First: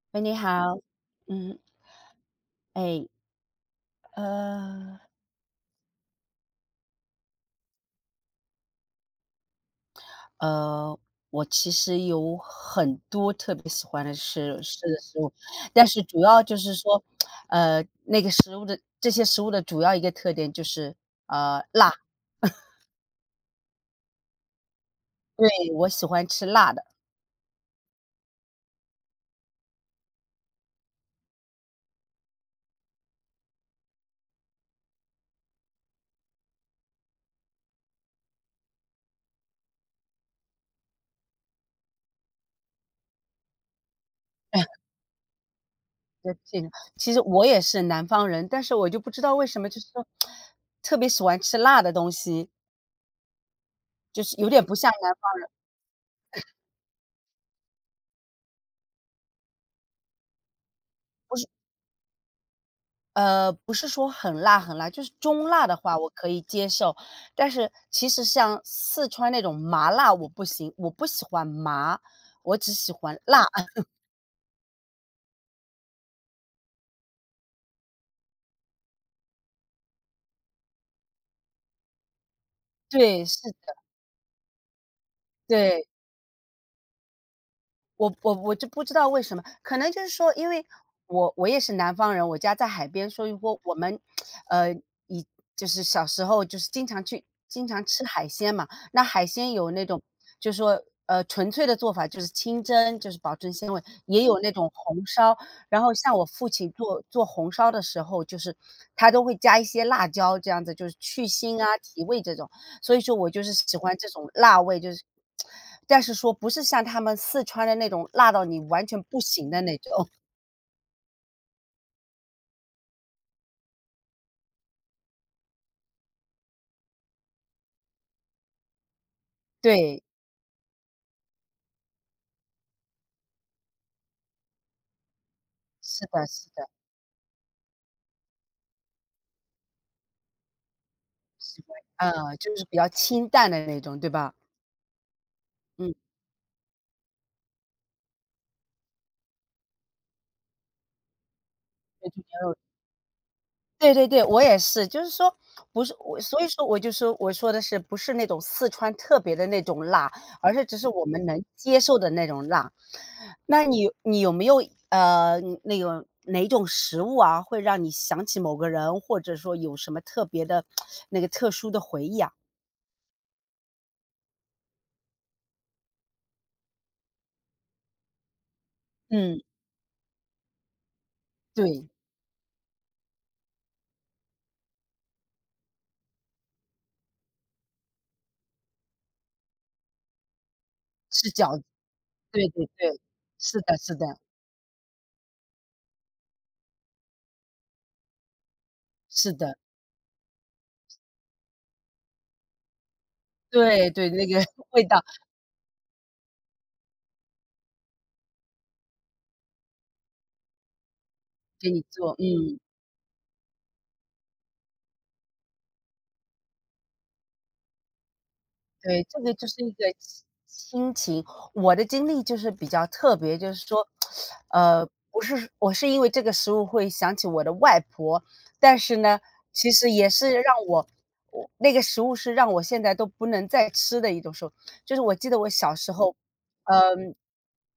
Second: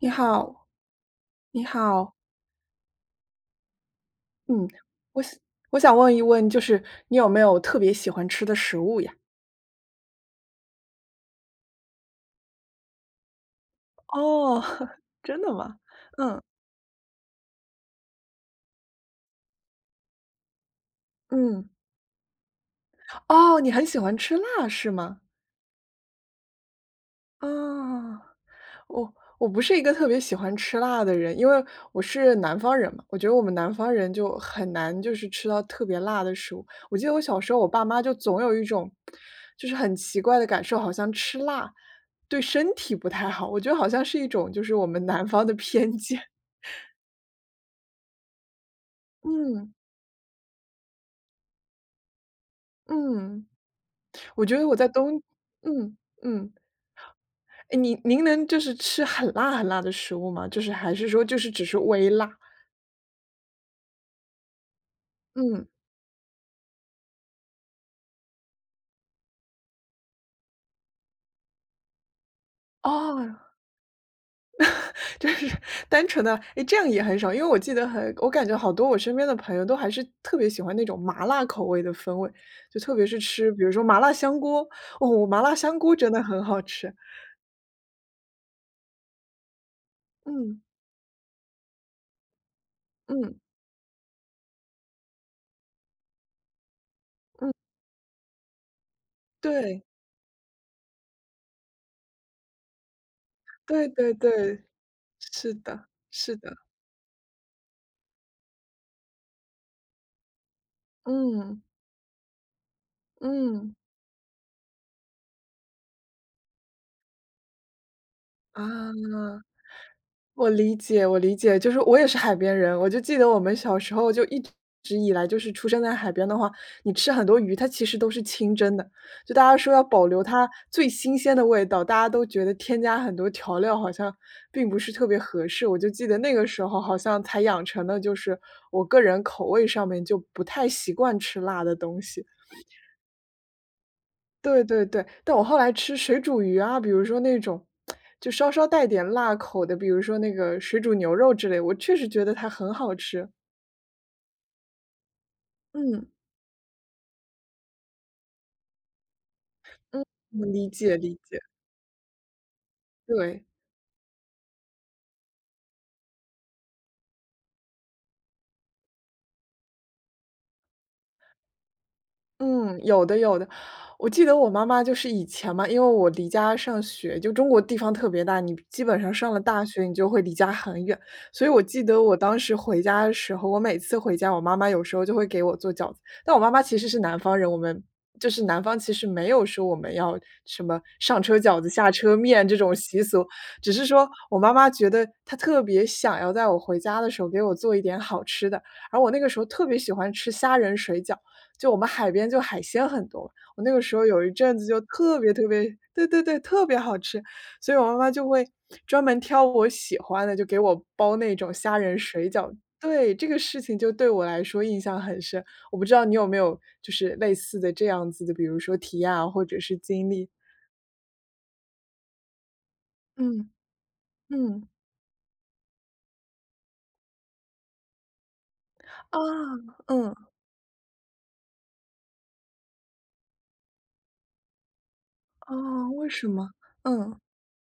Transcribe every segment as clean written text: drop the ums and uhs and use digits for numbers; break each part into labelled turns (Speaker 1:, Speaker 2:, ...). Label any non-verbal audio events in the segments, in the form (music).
Speaker 1: 你
Speaker 2: 喂，你好。
Speaker 1: 好，
Speaker 2: 嗯。
Speaker 1: 你好，
Speaker 2: 哎。
Speaker 1: 嗯，
Speaker 2: 呃，
Speaker 1: 我想我想问一问，就是你有没有特别喜欢吃的食物呀？
Speaker 2: 呃，我其实有很多特别喜欢的吃
Speaker 1: 哦，
Speaker 2: 吃
Speaker 1: (laughs)
Speaker 2: 的食物。
Speaker 1: 真的吗？
Speaker 2: 但是主要就是说，那个食物的这些食物的主要一个特点就是，
Speaker 1: 嗯，
Speaker 2: 辣。
Speaker 1: 哦，你很喜欢吃辣是吗？
Speaker 2: 对，我喜欢吃辣的。
Speaker 1: 啊。我不是一个特别喜欢吃辣的人，因为我是南方人嘛，我觉得我们南方人就很难就是吃到特别辣的食物。我记得我小时候，我爸妈就总有一种就是很奇怪的感受，好像吃辣对身体不太好。我觉得好像是一种就是我
Speaker 2: (laughs)
Speaker 1: 们南方的偏见。
Speaker 2: 对，
Speaker 1: (laughs)
Speaker 2: 这个其实我也是南方人，但是我就不知道为什么，
Speaker 1: 嗯
Speaker 2: 就是说特别喜欢吃辣的东西，
Speaker 1: 嗯，
Speaker 2: 就是
Speaker 1: 我
Speaker 2: 有
Speaker 1: 觉
Speaker 2: 点
Speaker 1: 得
Speaker 2: 不
Speaker 1: 我在
Speaker 2: 像南
Speaker 1: 东，嗯嗯，哎，您能就是吃很辣很辣的食物吗？就是还是说就是只是微辣？
Speaker 2: 不是说很辣很辣，就是中辣
Speaker 1: 嗯，
Speaker 2: 的话我可以接受，但是其实像四川那种麻辣我不行，我不喜欢麻，我只喜欢
Speaker 1: 哦，
Speaker 2: 辣。(laughs)
Speaker 1: 就是单纯的，哎，这样也很少。因为我记得我感觉好多我身边的朋友都还是特别喜欢那种麻辣口味的风味，就特别是
Speaker 2: 对，是
Speaker 1: 吃，比如
Speaker 2: 的，
Speaker 1: 说麻辣香锅，哦，麻辣香
Speaker 2: 对。
Speaker 1: 锅真的很好吃。
Speaker 2: 我就不知道为什么，可能就是说，因
Speaker 1: 嗯，
Speaker 2: 为我也是南方人，我家在海边，所以
Speaker 1: 嗯，
Speaker 2: 说我们，呃，以就是小时候就是经常去
Speaker 1: 嗯，
Speaker 2: 经常吃海鲜嘛。那海鲜有那
Speaker 1: 对，
Speaker 2: 种就是说纯粹的做法，就是清蒸，就是保证鲜味，
Speaker 1: 对对
Speaker 2: 也有那
Speaker 1: 对，
Speaker 2: 种红烧。
Speaker 1: 是
Speaker 2: 然
Speaker 1: 的，
Speaker 2: 后像我
Speaker 1: 是
Speaker 2: 父
Speaker 1: 的，
Speaker 2: 亲做红烧的时候，就是他都会加一些辣椒，这样子就是去腥
Speaker 1: 嗯，
Speaker 2: 啊、提味这种。所以说我就是
Speaker 1: 嗯，
Speaker 2: 喜欢这种辣味，就是但是说不是像他们四川的那种辣到你
Speaker 1: 啊。
Speaker 2: 完全不行的那种。(laughs)
Speaker 1: 我理解，我理解，就是我也是海边人，我就记得我们小时候就一直以来，就是出生在海边的话，你吃很多鱼，它其实都是清蒸的，就大家说要
Speaker 2: 对，
Speaker 1: 保留它最新鲜的味道，大家都觉得添加很多调料好像并不是特别合适。我就
Speaker 2: 是
Speaker 1: 记得
Speaker 2: 的
Speaker 1: 那个
Speaker 2: 是
Speaker 1: 时
Speaker 2: 的，
Speaker 1: 候好像才养成了，就是我个人口味上面就不太习惯吃
Speaker 2: 喜
Speaker 1: 辣的
Speaker 2: 欢，
Speaker 1: 东西。
Speaker 2: 啊，就是比较清淡的那种，对吧？
Speaker 1: 对对对，但我后来
Speaker 2: 嗯，
Speaker 1: 吃水煮鱼啊，比如说那种就稍稍带点辣口的，比如说那个水煮牛肉之类，我确
Speaker 2: 对
Speaker 1: 实
Speaker 2: 就
Speaker 1: 觉得它
Speaker 2: 牛肉，
Speaker 1: 很好吃。
Speaker 2: 对对对，我也是，就是说不是
Speaker 1: 嗯，
Speaker 2: 我所以说我就说我说的是不是那种四川特别的那种
Speaker 1: 嗯，
Speaker 2: 辣，
Speaker 1: 我
Speaker 2: 而是
Speaker 1: 理
Speaker 2: 只是
Speaker 1: 解
Speaker 2: 我
Speaker 1: 理
Speaker 2: 们
Speaker 1: 解，
Speaker 2: 能接受的那种辣。
Speaker 1: 对。
Speaker 2: 那你有没有，哪种食物啊，会让你想起某个人，或者说有什么特别的那个特殊的回忆啊？
Speaker 1: 嗯，有的有的。我记得我妈妈就是以前嘛，因为我离家上学，就中国地方特别大，你基本上上
Speaker 2: 嗯，
Speaker 1: 了大学，你就会离家很远。所以我记
Speaker 2: 对，
Speaker 1: 得我当时回家的时候，我每次回家，我妈妈有时候就会给我做饺子。但我妈妈其实是南方人，我们就是南方，其实没有说我们要什么上
Speaker 2: 是
Speaker 1: 车
Speaker 2: 饺
Speaker 1: 饺
Speaker 2: 子，
Speaker 1: 子下车
Speaker 2: 对
Speaker 1: 面这
Speaker 2: 对
Speaker 1: 种
Speaker 2: 对，
Speaker 1: 习俗，
Speaker 2: 是
Speaker 1: 只
Speaker 2: 的
Speaker 1: 是
Speaker 2: 是的，
Speaker 1: 说我妈妈觉得她特别想要在我回家的时候给我做一点好吃的。而我那个
Speaker 2: 是
Speaker 1: 时候
Speaker 2: 的，
Speaker 1: 特别喜欢吃虾仁水饺。就我们海边就海鲜很多，我那个
Speaker 2: 对
Speaker 1: 时候
Speaker 2: 对，
Speaker 1: 有
Speaker 2: 那
Speaker 1: 一
Speaker 2: 个
Speaker 1: 阵
Speaker 2: (laughs)
Speaker 1: 子就
Speaker 2: 味道
Speaker 1: 特别特别对对对，特别好吃。所以我妈妈就会专门挑我喜欢的，就给我包那种
Speaker 2: 给
Speaker 1: 虾
Speaker 2: 你
Speaker 1: 仁
Speaker 2: 做，
Speaker 1: 水饺。
Speaker 2: 嗯。
Speaker 1: 对，这个事情就对我来说印象很深，我不知道你有没有就是类似的这样子的，比如说体
Speaker 2: 对，
Speaker 1: 验
Speaker 2: 这
Speaker 1: 啊，
Speaker 2: 个
Speaker 1: 或
Speaker 2: 就
Speaker 1: 者
Speaker 2: 是一
Speaker 1: 是
Speaker 2: 个
Speaker 1: 经
Speaker 2: 亲
Speaker 1: 历？
Speaker 2: 亲情。我的经历就是比较特别，就
Speaker 1: 嗯，
Speaker 2: 是说，
Speaker 1: 嗯，
Speaker 2: 不是我是因为这个食物会想起我的外婆，但是
Speaker 1: 啊，
Speaker 2: 呢，其实也
Speaker 1: 嗯，
Speaker 2: 是我那个食物是让我现在都不能再吃的一种食物。就是我记得我小时
Speaker 1: 啊，为
Speaker 2: 候，
Speaker 1: 什么？
Speaker 2: 嗯，
Speaker 1: 嗯，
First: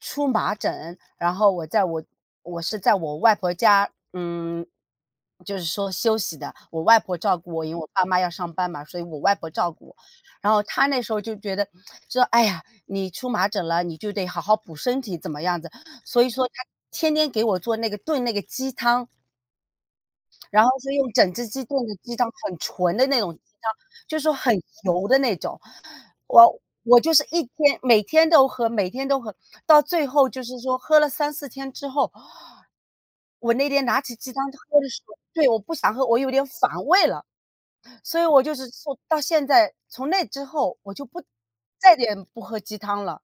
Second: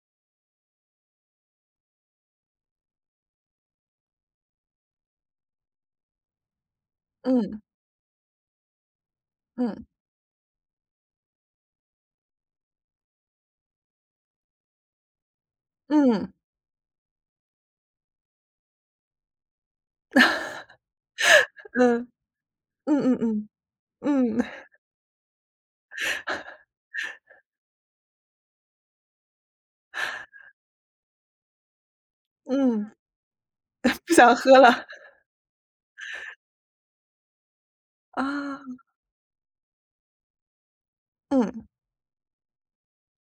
Speaker 2: 出麻疹，然后我是在我外婆家，就是说休息的。我外婆照顾
Speaker 1: 嗯，
Speaker 2: 我，因为我爸妈要上班嘛，所以我外婆照顾
Speaker 1: 嗯，
Speaker 2: 我。然后他那时候就觉得说：“知道哎呀，你出麻疹了，你就得好好补身体，怎么样子。”所以
Speaker 1: 嗯，
Speaker 2: 说他天天给我做那个炖那个鸡汤，然后是用整只鸡炖的
Speaker 1: 嗯，
Speaker 2: 鸡汤，很纯
Speaker 1: 嗯
Speaker 2: 的
Speaker 1: 嗯
Speaker 2: 那种鸡汤，就是说
Speaker 1: 嗯，嗯，
Speaker 2: 很油的那种。我就是每天都喝，每天都喝，到最后就是说喝了三四天之后，
Speaker 1: 嗯，
Speaker 2: 我那天拿
Speaker 1: 不
Speaker 2: 起鸡
Speaker 1: 想
Speaker 2: 汤
Speaker 1: 喝
Speaker 2: 喝
Speaker 1: 了，
Speaker 2: 的时候，对，我不想喝，我有点反胃了。
Speaker 1: (laughs)
Speaker 2: 所以我就是
Speaker 1: 啊。
Speaker 2: 说到现在从那之后，我就不
Speaker 1: 嗯，
Speaker 2: 再也不喝鸡汤了，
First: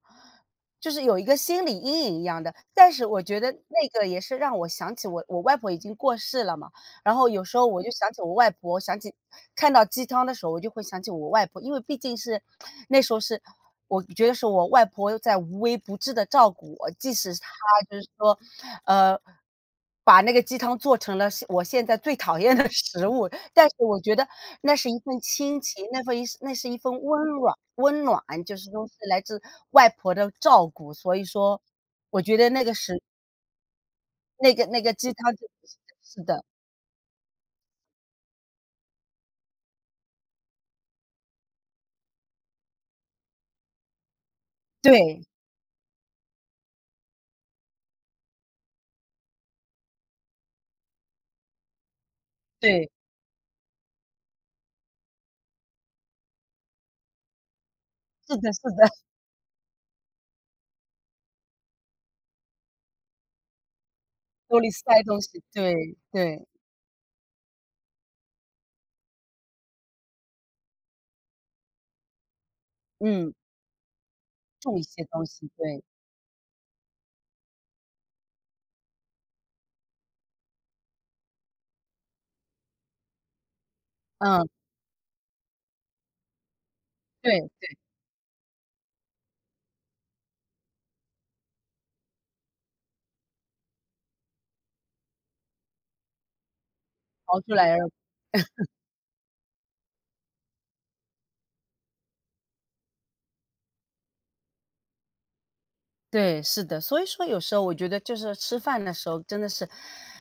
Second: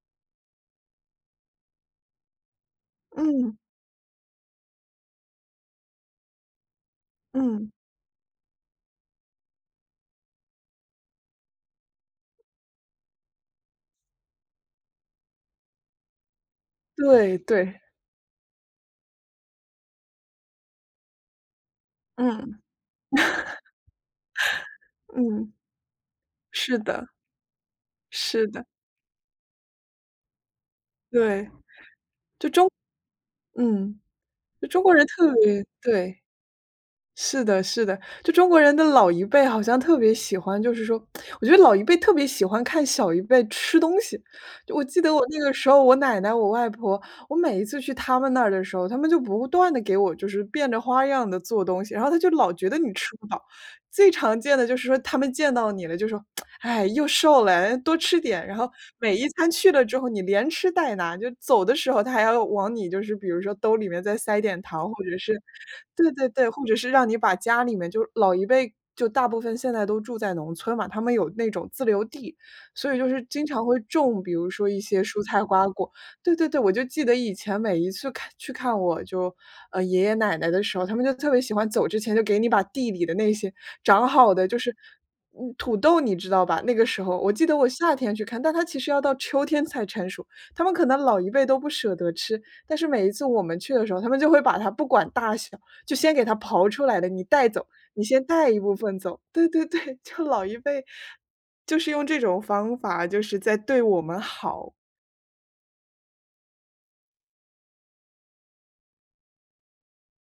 Speaker 2: 就是有一个心理阴影一样的。但是我觉得
Speaker 1: 嗯，
Speaker 2: 那个也是让我想起我外婆已经过世了嘛，然后有时候
Speaker 1: 嗯。
Speaker 2: 我就想起我外婆，看到鸡汤的时候，我就会想起我外婆，因为毕竟是那时候是我觉得是我外婆在无微不至的照顾我，即使
Speaker 1: 对
Speaker 2: 她
Speaker 1: 对。
Speaker 2: 就是说，呃，把那个鸡汤做成了我现在最讨厌
Speaker 1: 嗯，
Speaker 2: 的食物。但是我觉得那是一份
Speaker 1: 嗯。
Speaker 2: 亲情，那是一
Speaker 1: 是
Speaker 2: 份
Speaker 1: 的，
Speaker 2: 温暖，温暖，
Speaker 1: 是
Speaker 2: 就
Speaker 1: 的，
Speaker 2: 是说是来自外婆的照顾，所以
Speaker 1: 对。
Speaker 2: 说我觉得
Speaker 1: 嗯。
Speaker 2: 那个
Speaker 1: 就
Speaker 2: 那
Speaker 1: 中
Speaker 2: 个
Speaker 1: 国人
Speaker 2: 鸡汤
Speaker 1: 特
Speaker 2: 就
Speaker 1: 别
Speaker 2: 是
Speaker 1: 对，
Speaker 2: 是的，
Speaker 1: 是的，是的。就中国人的老一辈好像特别喜欢就是说我觉得老一辈特别喜欢看小一辈吃东西。就我记得
Speaker 2: 对，
Speaker 1: 我那个时候，我奶奶、我外婆，我每一次去他们那儿的时候，他们就不断的给我就是变着花样的做东西，然后他就老觉得
Speaker 2: 对，
Speaker 1: 你吃不饱。最常见的就是说他们见到你了就说：“哎，又瘦了，哎多吃
Speaker 2: 是
Speaker 1: 点。”
Speaker 2: 的
Speaker 1: 然
Speaker 2: 是
Speaker 1: 后
Speaker 2: 的，
Speaker 1: 每一餐去了之后，你连吃带拿，就走的时候他还要往你就是比如说兜里面再塞
Speaker 2: 兜
Speaker 1: 点
Speaker 2: 里
Speaker 1: 糖，
Speaker 2: 塞
Speaker 1: 或者
Speaker 2: 东
Speaker 1: 是
Speaker 2: 西，对，
Speaker 1: 对对
Speaker 2: 对，
Speaker 1: 对，或者是让你把家里面就老一辈就大部分现在都住在农村嘛，他们有那种自留地，所以就是
Speaker 2: 嗯，
Speaker 1: 经常会种，比如说
Speaker 2: 种
Speaker 1: 一
Speaker 2: 一
Speaker 1: 些
Speaker 2: 些
Speaker 1: 蔬
Speaker 2: 东
Speaker 1: 菜
Speaker 2: 西，
Speaker 1: 瓜
Speaker 2: 对，
Speaker 1: 果对对对，我就记得以前每一次看去看我就，呃，爷爷奶奶的时候，他们就特别喜欢走之前就给你把地里的那些长好
Speaker 2: 嗯，
Speaker 1: 的就是嗯，土豆你知道吧？那个时候我记
Speaker 2: 对，
Speaker 1: 得我夏天去看，但它其实要到秋天才成熟，他们可能老一辈都不舍得吃，但是每一次我们去的时候，他们就会把它不管大小，就先给它刨出来的，你
Speaker 2: 熬
Speaker 1: 带
Speaker 2: 出
Speaker 1: 走，
Speaker 2: 来，
Speaker 1: 你先带一部分走。对对对，(laughs) 就老一辈就是用这种方法，就是在对我们好。
Speaker 2: 对，是的。所以说有时候我觉得就是吃饭的时候，真的是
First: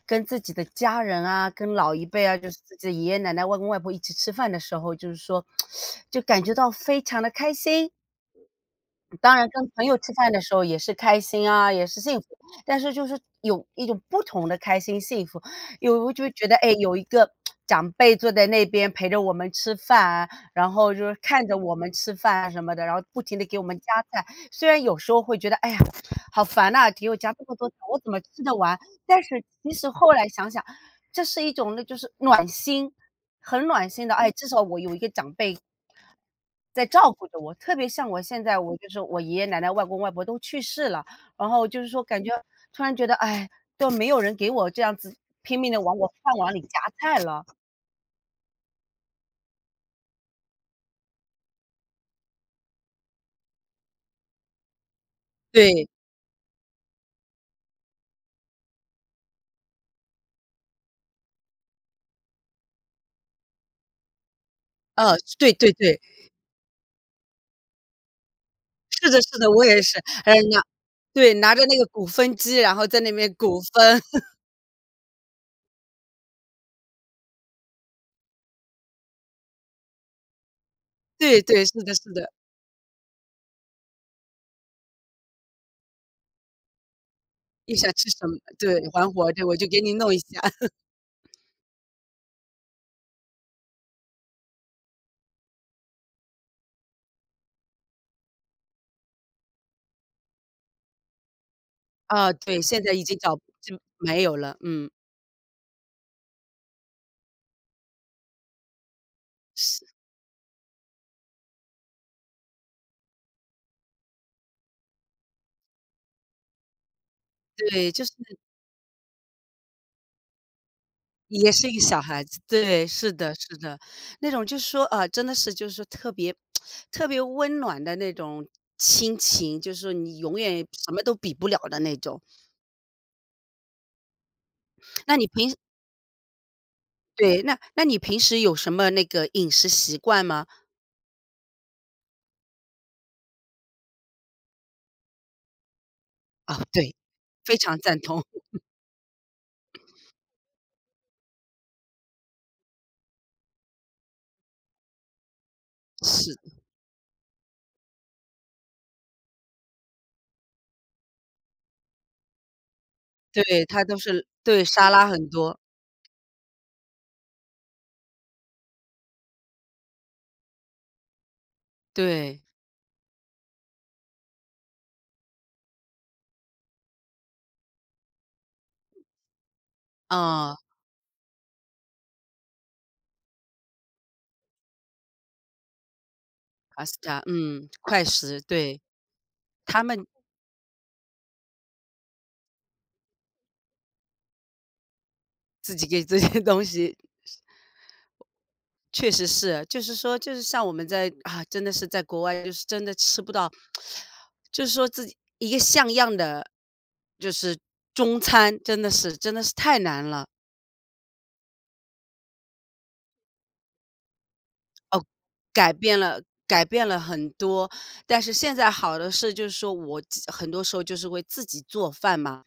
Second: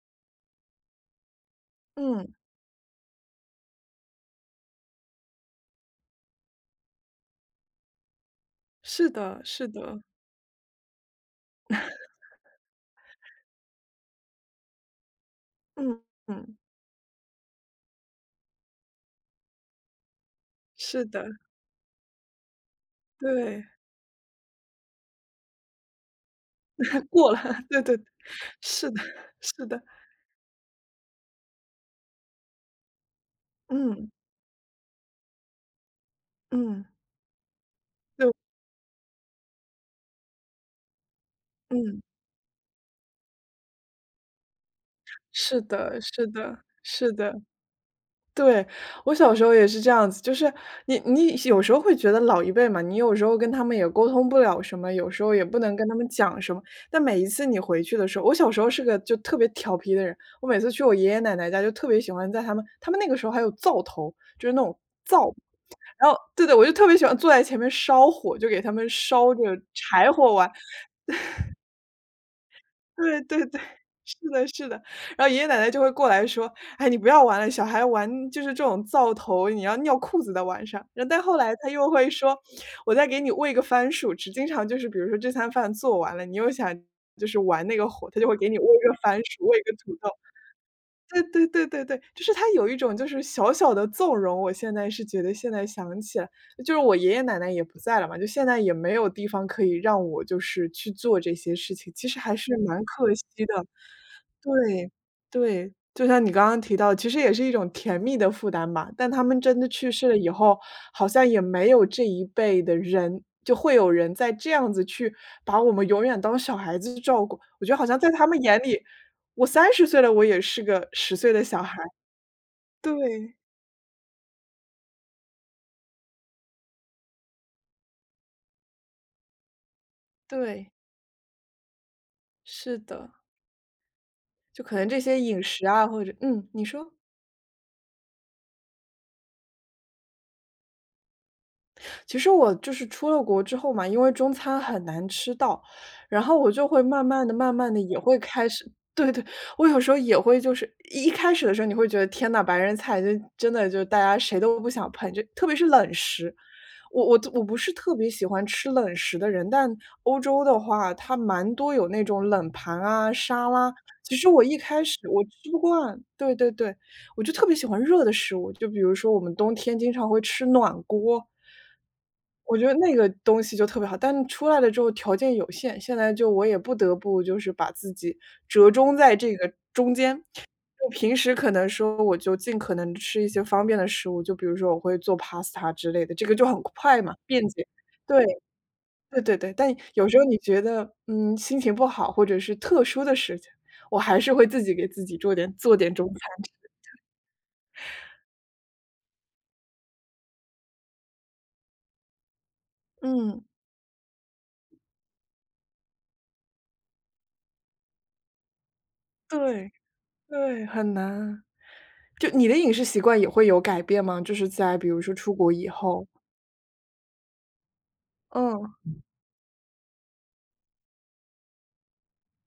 Speaker 2: 跟自己的家人啊，跟老一辈
Speaker 1: 嗯。
Speaker 2: 啊，就是自己的爷爷奶奶、外公外婆一起吃饭的时候，就是说，(tsk) 就感觉到非常的开心。
Speaker 1: 是
Speaker 2: 当
Speaker 1: 的
Speaker 2: 然
Speaker 1: 是
Speaker 2: 跟朋友
Speaker 1: 的，
Speaker 2: 吃饭的时候也是开心啊，也是幸福，但是就是有一种不同的开心幸福。有
Speaker 1: 嗯
Speaker 2: 我就觉得，
Speaker 1: 嗯，
Speaker 2: 哎，有一个长辈坐在那边陪着我们吃饭，然后
Speaker 1: 是
Speaker 2: 就是
Speaker 1: 的，
Speaker 2: 看着我们吃饭啊什么的，然后不停的给我
Speaker 1: 对，
Speaker 2: 们夹菜。虽然有时候会觉得，哎呀，好烦呐，给
Speaker 1: (laughs)
Speaker 2: 我夹
Speaker 1: 过了，
Speaker 2: 这么
Speaker 1: (laughs)
Speaker 2: 多菜，
Speaker 1: 对对，
Speaker 2: 我怎么吃得完？
Speaker 1: 是的
Speaker 2: 但是
Speaker 1: 是
Speaker 2: 其
Speaker 1: 的，
Speaker 2: 实后来想想，这是一种那就是暖心。很暖心
Speaker 1: 嗯
Speaker 2: 的，哎，至少我有一个长辈在
Speaker 1: 嗯，
Speaker 2: 照顾着我，特别像我
Speaker 1: 对，
Speaker 2: 现在，我就是我爷爷奶奶、外公外婆都去世了，然后就是
Speaker 1: 嗯，
Speaker 2: 说感觉突然觉得，哎，都没有人给我这样子拼
Speaker 1: 是
Speaker 2: 命的往
Speaker 1: 的
Speaker 2: 我
Speaker 1: 是
Speaker 2: 饭碗里
Speaker 1: 的
Speaker 2: 夹
Speaker 1: 是
Speaker 2: 菜
Speaker 1: 的，
Speaker 2: 了。
Speaker 1: 对。我小时候也是这样子，就是你你有时候会觉得老一辈嘛，你有时候跟他们也沟通不了什么，有时候也不能
Speaker 2: 对，
Speaker 1: 跟他们讲什么，但每一次你回去的时候我小时候是个就特别调皮的人，我每次去我爷爷奶奶家就特别喜欢在他们那个时候还有灶头，就是那种灶
Speaker 2: 对对对，
Speaker 1: 然后对对，我就特别喜欢坐在前面烧火，就给他们
Speaker 2: 是的
Speaker 1: 烧
Speaker 2: 是
Speaker 1: 着
Speaker 2: 的，我也是，
Speaker 1: 柴
Speaker 2: 哎
Speaker 1: 火玩。
Speaker 2: 对，拿着那个鼓风机，然后在那
Speaker 1: 对
Speaker 2: 边
Speaker 1: 对对，
Speaker 2: 鼓风。
Speaker 1: (laughs) 是
Speaker 2: (laughs)
Speaker 1: 的是的。然后爷爷奶奶就会过来说：“哎，你不要玩了，小孩玩就是这种灶头，你要尿裤子的晚上。”然后但后
Speaker 2: 对
Speaker 1: 来
Speaker 2: 对，
Speaker 1: 他
Speaker 2: 是
Speaker 1: 又
Speaker 2: 的
Speaker 1: 会
Speaker 2: 是的，
Speaker 1: 说：“我再给你喂个番薯吃。”经常就是比如说这餐饭做完了，你又想就是玩
Speaker 2: 你
Speaker 1: 那个
Speaker 2: 想吃
Speaker 1: 火，他
Speaker 2: 什
Speaker 1: 就会
Speaker 2: 么，
Speaker 1: 给你喂
Speaker 2: 对，
Speaker 1: 个
Speaker 2: 还
Speaker 1: 番
Speaker 2: 活着，
Speaker 1: 薯，
Speaker 2: 我
Speaker 1: 喂
Speaker 2: 就
Speaker 1: 个
Speaker 2: 给
Speaker 1: 土
Speaker 2: 你
Speaker 1: 豆。
Speaker 2: 弄一下。(laughs)
Speaker 1: 对对对对对，就是他有一种就是小小的纵容。我现在是觉得现在想起来，就是我爷爷奶奶也不在了嘛，就现在也没有地方可以让我就是去做这些事情，其实
Speaker 2: 啊，
Speaker 1: 还是
Speaker 2: 对，现
Speaker 1: 蛮
Speaker 2: 在已
Speaker 1: 可
Speaker 2: 经
Speaker 1: 惜
Speaker 2: 找
Speaker 1: 的。
Speaker 2: 就没有了，嗯，
Speaker 1: 对，对，就像你刚刚提到，其实也是一种甜蜜的负担吧，但他们真的去
Speaker 2: 是。
Speaker 1: 世了以后，好像也没有这一辈的人就会有人在这样子去把我们永远当小孩子照顾。我觉得好
Speaker 2: 对，
Speaker 1: 像
Speaker 2: 就
Speaker 1: 在
Speaker 2: 是
Speaker 1: 他们眼里我30岁了，我也是个十岁的
Speaker 2: 也
Speaker 1: 小
Speaker 2: 是一
Speaker 1: 孩。
Speaker 2: 个小孩子，对，是的，
Speaker 1: 对，
Speaker 2: 是的，那种就是说，啊，真的是就是说特别 (tsk) 特别温暖的那种亲情，就是说你永远
Speaker 1: 对，
Speaker 2: 什么都比不了的那种。
Speaker 1: 是的，就可能这
Speaker 2: 那
Speaker 1: 些
Speaker 2: 你
Speaker 1: 饮
Speaker 2: 平
Speaker 1: 食啊，或者嗯，你说。
Speaker 2: 对，那你平时有什么那个饮食习惯吗？
Speaker 1: 其实我就是出了国之后嘛，因为中餐很难吃到，然后我
Speaker 2: 啊，
Speaker 1: 就会
Speaker 2: 对，
Speaker 1: 慢慢的、慢
Speaker 2: 非
Speaker 1: 慢
Speaker 2: 常
Speaker 1: 的也
Speaker 2: 赞
Speaker 1: 会
Speaker 2: 同，
Speaker 1: 开始对对，我有时候也会就是一开始的时候你会觉得天呐，白人菜就真的就大家谁都不想碰，就特别是冷
Speaker 2: (laughs)
Speaker 1: 食。
Speaker 2: 是，
Speaker 1: 我不是特别喜欢吃冷食的人，但欧洲的话，它蛮多有那种冷盘啊、沙
Speaker 2: 对，
Speaker 1: 拉，
Speaker 2: 他都
Speaker 1: 其
Speaker 2: 是
Speaker 1: 实我一
Speaker 2: 对，
Speaker 1: 开
Speaker 2: 沙
Speaker 1: 始
Speaker 2: 拉
Speaker 1: 我
Speaker 2: 很
Speaker 1: 吃不
Speaker 2: 多，
Speaker 1: 惯，对对对。我就特别喜欢热的食物，就比如说我们冬天经常会吃暖锅。
Speaker 2: 对，
Speaker 1: 我觉得那个东西就特别好，但出来了之后条件有限，现在就我也不得不就是把自己折中在这个中间。
Speaker 2: 啊
Speaker 1: 就平时可能说我就尽可能吃一些方便的食物，就比如说我会做 pasta 之类的，这个就很快嘛，
Speaker 2: ，pasta，
Speaker 1: 便捷。
Speaker 2: 嗯，快
Speaker 1: 对，
Speaker 2: 食，对，
Speaker 1: 对对对，但
Speaker 2: 他们
Speaker 1: 有时候你觉得，嗯，心情不好或者是特殊的事情，我还是会自己给自己做点
Speaker 2: 自
Speaker 1: 做
Speaker 2: 己
Speaker 1: 点
Speaker 2: 给
Speaker 1: 中
Speaker 2: 这
Speaker 1: 餐
Speaker 2: 些
Speaker 1: 吃
Speaker 2: 东西确实是，就是说，就是像我们在啊，真的是在国外，就是真的吃不
Speaker 1: 嗯。
Speaker 2: 到，就是说自己一个像样的，就是中餐，真的是真的是
Speaker 1: 对，
Speaker 2: 太难了。
Speaker 1: 对，很难。就你的饮食习惯也会有改变吗？就是在比如说出国以后。
Speaker 2: 改变了很多。但是现在
Speaker 1: 嗯，
Speaker 2: 好的是，就是说很多时候就是会自己做饭嘛，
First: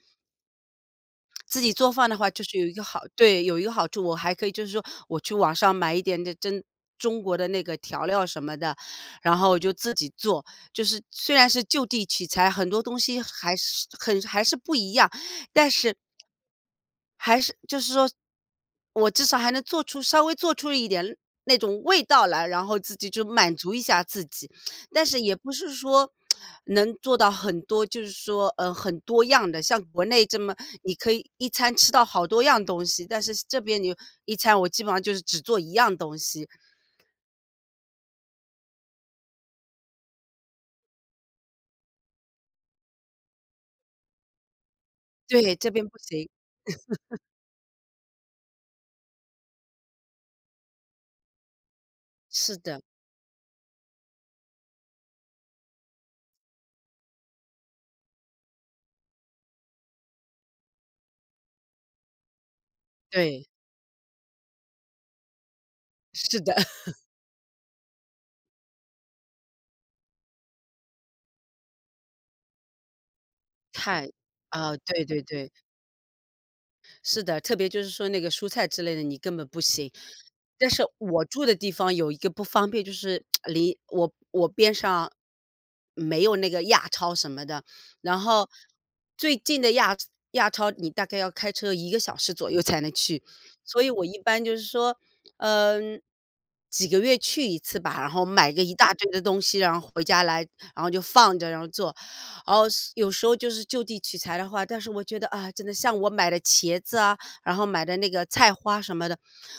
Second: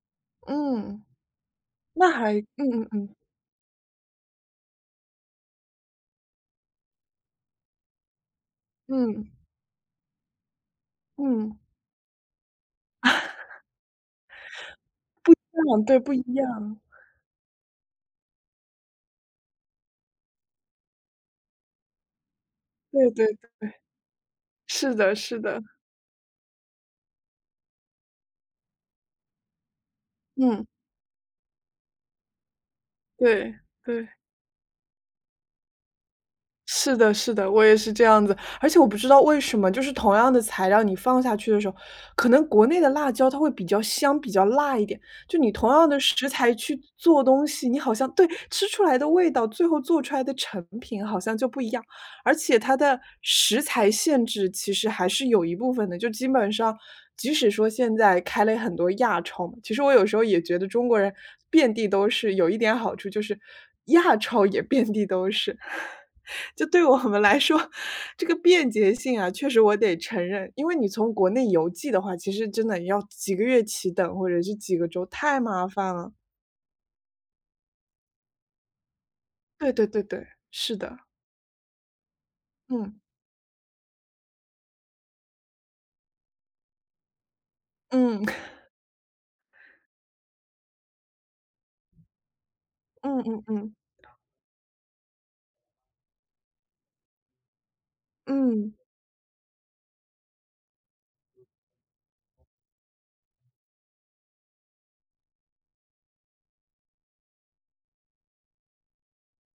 Speaker 1: 嗯，
Speaker 2: 自己做饭
Speaker 1: 那
Speaker 2: 的话，
Speaker 1: 还
Speaker 2: 就是有一个
Speaker 1: 嗯
Speaker 2: 好，
Speaker 1: 嗯
Speaker 2: 对，有一个好处，我还可以就是说我去网上买一点的中国的那个调料什么的，
Speaker 1: 嗯，嗯，
Speaker 2: 然后我就自己做。就是虽然
Speaker 1: 嗯，
Speaker 2: 是就地取材，很多东西还是不一样，但
Speaker 1: 那好像
Speaker 2: 是
Speaker 1: 对，不一样。
Speaker 2: 还是就是说，我至少还能做出稍微做出一点那种味道来，然后自己
Speaker 1: 对
Speaker 2: 就
Speaker 1: 对
Speaker 2: 满足
Speaker 1: 对，
Speaker 2: 一下自己。
Speaker 1: 是
Speaker 2: 但
Speaker 1: 的
Speaker 2: 是也
Speaker 1: 是
Speaker 2: 不
Speaker 1: 的，
Speaker 2: 是说能做到很多，就是说，很多样的。像国内这么，
Speaker 1: 嗯，
Speaker 2: 你可以一餐吃到好多样东西，但是
Speaker 1: 对，
Speaker 2: 这边你
Speaker 1: 对。
Speaker 2: 一餐我基本上就是只做一样东西。
Speaker 1: 是的，是的，我也是这样子。而且我不知道为什么，就是同样的材料，你放下去的时候，可能国内的辣椒它会比较香、比较辣一点。就你
Speaker 2: 对，这
Speaker 1: 同
Speaker 2: 边
Speaker 1: 样
Speaker 2: 不
Speaker 1: 的
Speaker 2: 行。
Speaker 1: 食材去做东西，你好像对，吃出来的味道，最后做出来的成品好像就不一样。而
Speaker 2: 是
Speaker 1: 且它
Speaker 2: 的，
Speaker 1: 的食材限制其实还是有一部分的，就基本上即使说现在开了很多亚超嘛，其实我有时候也觉得中国人遍地都是，有一点好处就是
Speaker 2: 对，
Speaker 1: 亚超也遍地都是。(laughs)
Speaker 2: 是的，
Speaker 1: 就对
Speaker 2: (laughs)
Speaker 1: 我们来说，这个便捷性啊，确实我得承认，因为你从国内邮寄的话，其实真的要几个月起
Speaker 2: 太
Speaker 1: 等，或者是
Speaker 2: 啊，
Speaker 1: 几个
Speaker 2: 对
Speaker 1: 周，
Speaker 2: 对
Speaker 1: 太
Speaker 2: 对。
Speaker 1: 麻烦了。
Speaker 2: 是的，特别就是说那个蔬菜之类的，你根本不
Speaker 1: 对对
Speaker 2: 行。
Speaker 1: 对对，
Speaker 2: 但
Speaker 1: 是
Speaker 2: 是
Speaker 1: 的，
Speaker 2: 我住的地方有一个不方便，就
Speaker 1: 嗯，
Speaker 2: 是呃离我我边上没有那个亚超什么的，然
Speaker 1: 嗯 (laughs)，
Speaker 2: 后最近的亚超你大概要开车一个小时左右才能
Speaker 1: 嗯
Speaker 2: 去，
Speaker 1: 嗯嗯，
Speaker 2: 所以我一般就是说，嗯、几个月去一次吧，然后买个
Speaker 1: 嗯，
Speaker 2: 一大堆的东西，然后回家来，然后就放着，然后做。哦，是有时候就是就地取材的话，但是我觉得啊，真的像我买的茄子啊，然后买的那个菜花什么的，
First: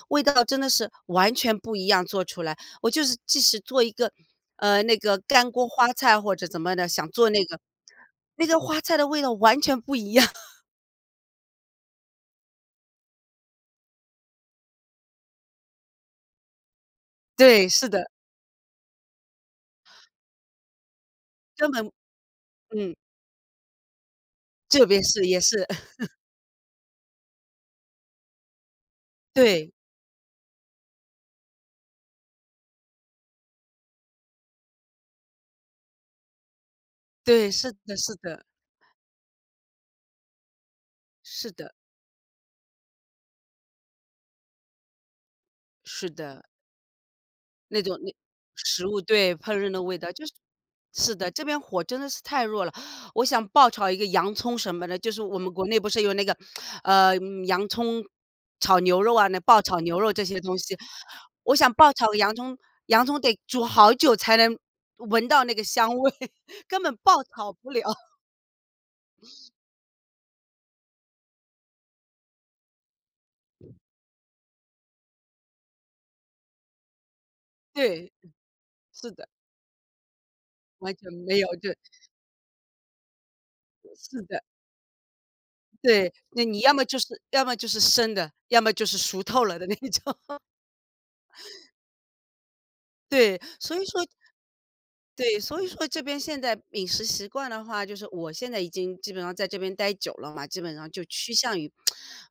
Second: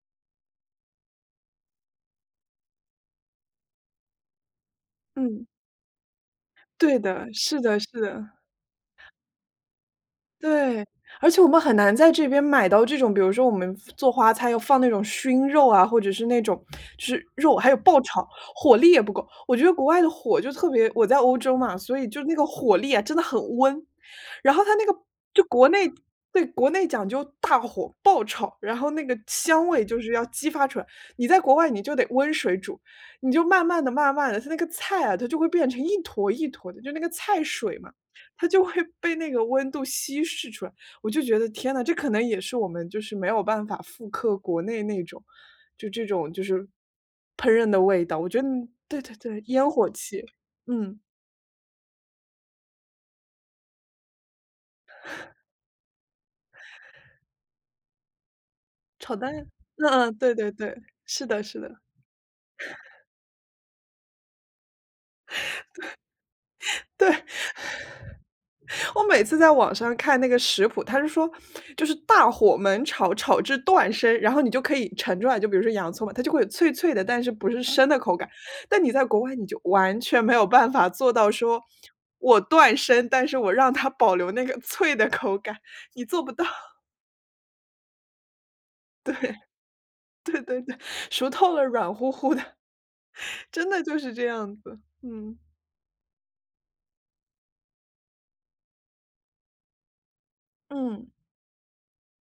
Speaker 2: 味道真的是完全不一样做出来。我就是即使做一个，那个
Speaker 1: 嗯。
Speaker 2: 干锅花菜或者怎么的，
Speaker 1: 对
Speaker 2: 想
Speaker 1: 的，
Speaker 2: 做那个，
Speaker 1: 是的是的，
Speaker 2: 那个花菜的味道完全不一样。(laughs)
Speaker 1: 对。而且我们很难在这边买到这种，比如说我们做花菜要放那种熏肉啊，或者是那种就是肉，
Speaker 2: 对，
Speaker 1: 还有
Speaker 2: 是
Speaker 1: 爆
Speaker 2: 的，
Speaker 1: 炒，火力也不够。我觉得国外的火就特别，我在欧洲
Speaker 2: 根
Speaker 1: 嘛，
Speaker 2: 本
Speaker 1: 所以就那个火力
Speaker 2: 嗯，
Speaker 1: 啊，真的很温。然后它
Speaker 2: 这
Speaker 1: 那个
Speaker 2: 边是也
Speaker 1: 就
Speaker 2: 是
Speaker 1: 国内，
Speaker 2: (laughs)，
Speaker 1: 对，国内讲究大火爆炒，然后那个香
Speaker 2: 对，
Speaker 1: 味就是要激发出来。你在国外你就得温水煮，你就慢慢的、慢慢的，它那个菜啊，它就会变成一坨一坨的，就那个菜
Speaker 2: 对，是
Speaker 1: 水嘛。
Speaker 2: 的，是的，
Speaker 1: 它就会 (laughs) 被那个温度稀释出来。我就觉得
Speaker 2: 是
Speaker 1: 天
Speaker 2: 的，
Speaker 1: 呐，这可能也是我们就是没有办法复刻国内那种，就这
Speaker 2: 是
Speaker 1: 种就
Speaker 2: 的。
Speaker 1: 是烹饪
Speaker 2: 那
Speaker 1: 的
Speaker 2: 种
Speaker 1: 味
Speaker 2: 那
Speaker 1: 道。我觉得
Speaker 2: 食物
Speaker 1: 对对
Speaker 2: 对，
Speaker 1: 对，
Speaker 2: 烹
Speaker 1: 烟
Speaker 2: 饪的
Speaker 1: 火
Speaker 2: 味道，就
Speaker 1: 气，
Speaker 2: 是
Speaker 1: 嗯，
Speaker 2: 是的，这边火真的是太弱了。我想爆炒一个洋葱什么的，就是我们国内不是有那个，洋葱炒牛肉
Speaker 1: 炒
Speaker 2: 啊，
Speaker 1: 蛋，
Speaker 2: 那爆炒
Speaker 1: 嗯
Speaker 2: 牛肉
Speaker 1: 嗯，
Speaker 2: 这
Speaker 1: 对
Speaker 2: 些
Speaker 1: 对
Speaker 2: 东西，
Speaker 1: 对，是的
Speaker 2: 我
Speaker 1: 是
Speaker 2: 想
Speaker 1: 的，
Speaker 2: 爆炒个洋葱，洋葱得煮好久才能闻到那个香味。(laughs) 根本爆
Speaker 1: 对。
Speaker 2: 炒不了。(laughs)
Speaker 1: 我每次在网上看那个食谱，它是说就是大火焖炒，炒至断生，然后你就可以盛出来，就比如说洋葱嘛，它就会有脆脆的，但是不是生的
Speaker 2: 对，
Speaker 1: 口感。但你在
Speaker 2: 是
Speaker 1: 国
Speaker 2: 的，
Speaker 1: 外，你就完全没有办法
Speaker 2: 完全
Speaker 1: 做到
Speaker 2: 没有，
Speaker 1: 说，
Speaker 2: 就
Speaker 1: 我断生，但是我让它保
Speaker 2: 是
Speaker 1: 留
Speaker 2: 的，
Speaker 1: 那个脆的口感，你
Speaker 2: 对，
Speaker 1: 做不
Speaker 2: 那
Speaker 1: 到。
Speaker 2: 你要
Speaker 1: (laughs)
Speaker 2: 么就是要么就是生的，要么就是熟透了的那种。(laughs)
Speaker 1: 对对对，熟透了软乎乎的，
Speaker 2: 对，
Speaker 1: 真
Speaker 2: 所
Speaker 1: 的
Speaker 2: 以
Speaker 1: 就
Speaker 2: 说
Speaker 1: 是这样子。嗯，
Speaker 2: 对，所以说这边现在饮食习惯的话，就是我现在已经基本上在这边待久了嘛，基本上就
Speaker 1: 嗯，
Speaker 2: 趋向于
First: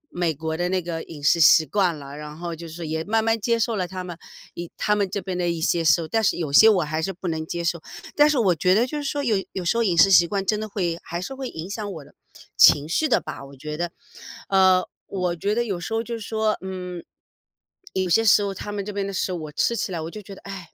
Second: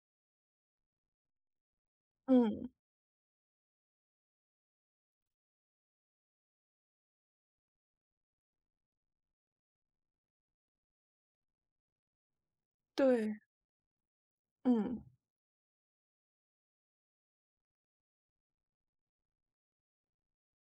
Speaker 2: 美国的那个饮食习惯了，然后就
Speaker 1: 嗯，
Speaker 2: 是也慢慢接受了他们这边的一些食物，但是有些我还是不能接受。但是我觉得就是说有时候饮食习惯真的会还是会影响我的情绪的
Speaker 1: 对，
Speaker 2: 吧，我觉得，
Speaker 1: 嗯。
Speaker 2: 我觉得有时候就是说，嗯，有些食物他们这边的食物我吃起来我就觉得，哎，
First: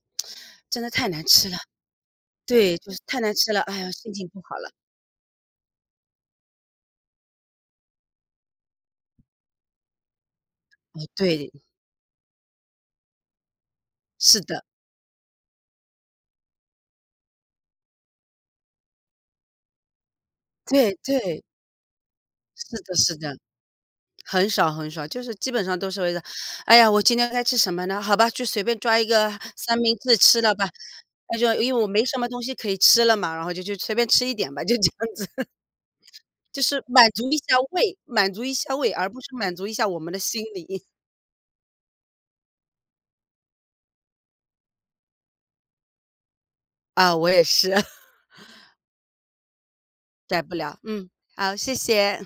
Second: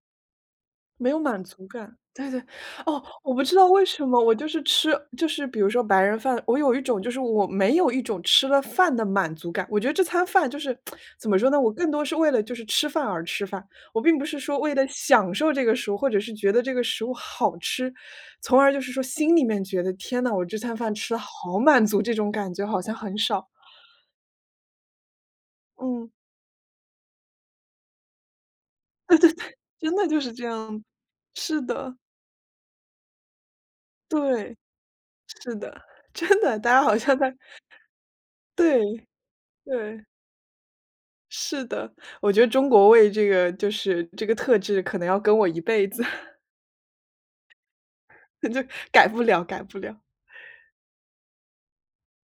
Speaker 2: 真的太
Speaker 1: 没有
Speaker 2: 难
Speaker 1: 满
Speaker 2: 吃了。
Speaker 1: 足感，对对。
Speaker 2: 对，就是
Speaker 1: 哦，
Speaker 2: 太难
Speaker 1: 我不
Speaker 2: 吃
Speaker 1: 知
Speaker 2: 了，
Speaker 1: 道
Speaker 2: 哎
Speaker 1: 为
Speaker 2: 呀，
Speaker 1: 什
Speaker 2: 心
Speaker 1: 么，
Speaker 2: 情
Speaker 1: 我
Speaker 2: 不
Speaker 1: 就
Speaker 2: 好
Speaker 1: 是
Speaker 2: 了。
Speaker 1: 吃就是比如说白人饭，我有一种就是我没有一种吃了饭的满足感。我觉得这餐饭就是
Speaker 2: 哦，
Speaker 1: 怎么
Speaker 2: 对，
Speaker 1: 说呢，我更多是为了就是吃饭而吃饭，我并不是
Speaker 2: 是
Speaker 1: 说
Speaker 2: 的，
Speaker 1: 为了享受这个食物，或者是觉得这个食物好吃，从而就是说心里面觉得天呐，我这餐饭
Speaker 2: 对
Speaker 1: 吃的
Speaker 2: 对，
Speaker 1: 好满足，这种感觉
Speaker 2: 是
Speaker 1: 好
Speaker 2: 的
Speaker 1: 像
Speaker 2: 是
Speaker 1: 很
Speaker 2: 的，
Speaker 1: 少。
Speaker 2: 很少很少，就是基本上都是
Speaker 1: 嗯，
Speaker 2: 为了，哎呀，我今天该吃什么呢？好吧，就随便抓一
Speaker 1: (laughs) 对
Speaker 2: 个
Speaker 1: 对对，
Speaker 2: 三
Speaker 1: 真
Speaker 2: 明
Speaker 1: 的
Speaker 2: 治
Speaker 1: 就是
Speaker 2: 吃
Speaker 1: 这
Speaker 2: 了吧。
Speaker 1: 样。
Speaker 2: 那就
Speaker 1: 是
Speaker 2: 因为我
Speaker 1: 的，
Speaker 2: 没什么东西可以吃了嘛，然后就随便吃一点
Speaker 1: 对，
Speaker 2: 吧，就这样子。
Speaker 1: 是
Speaker 2: (laughs)
Speaker 1: 的，真的，
Speaker 2: 就
Speaker 1: 大
Speaker 2: 是
Speaker 1: 家好
Speaker 2: 满
Speaker 1: 像
Speaker 2: 足
Speaker 1: 在
Speaker 2: 一下胃，满足一下胃，
Speaker 1: 对。
Speaker 2: 而不是满足一下我
Speaker 1: 对，
Speaker 2: 们的心理。
Speaker 1: 是的，我觉得中国胃这个就是这个特质可能要跟我一辈子，
Speaker 2: (laughs) 啊，我也是
Speaker 1: (laughs) 就改不了改不了。
Speaker 2: (laughs)，改不了，嗯，好，谢谢。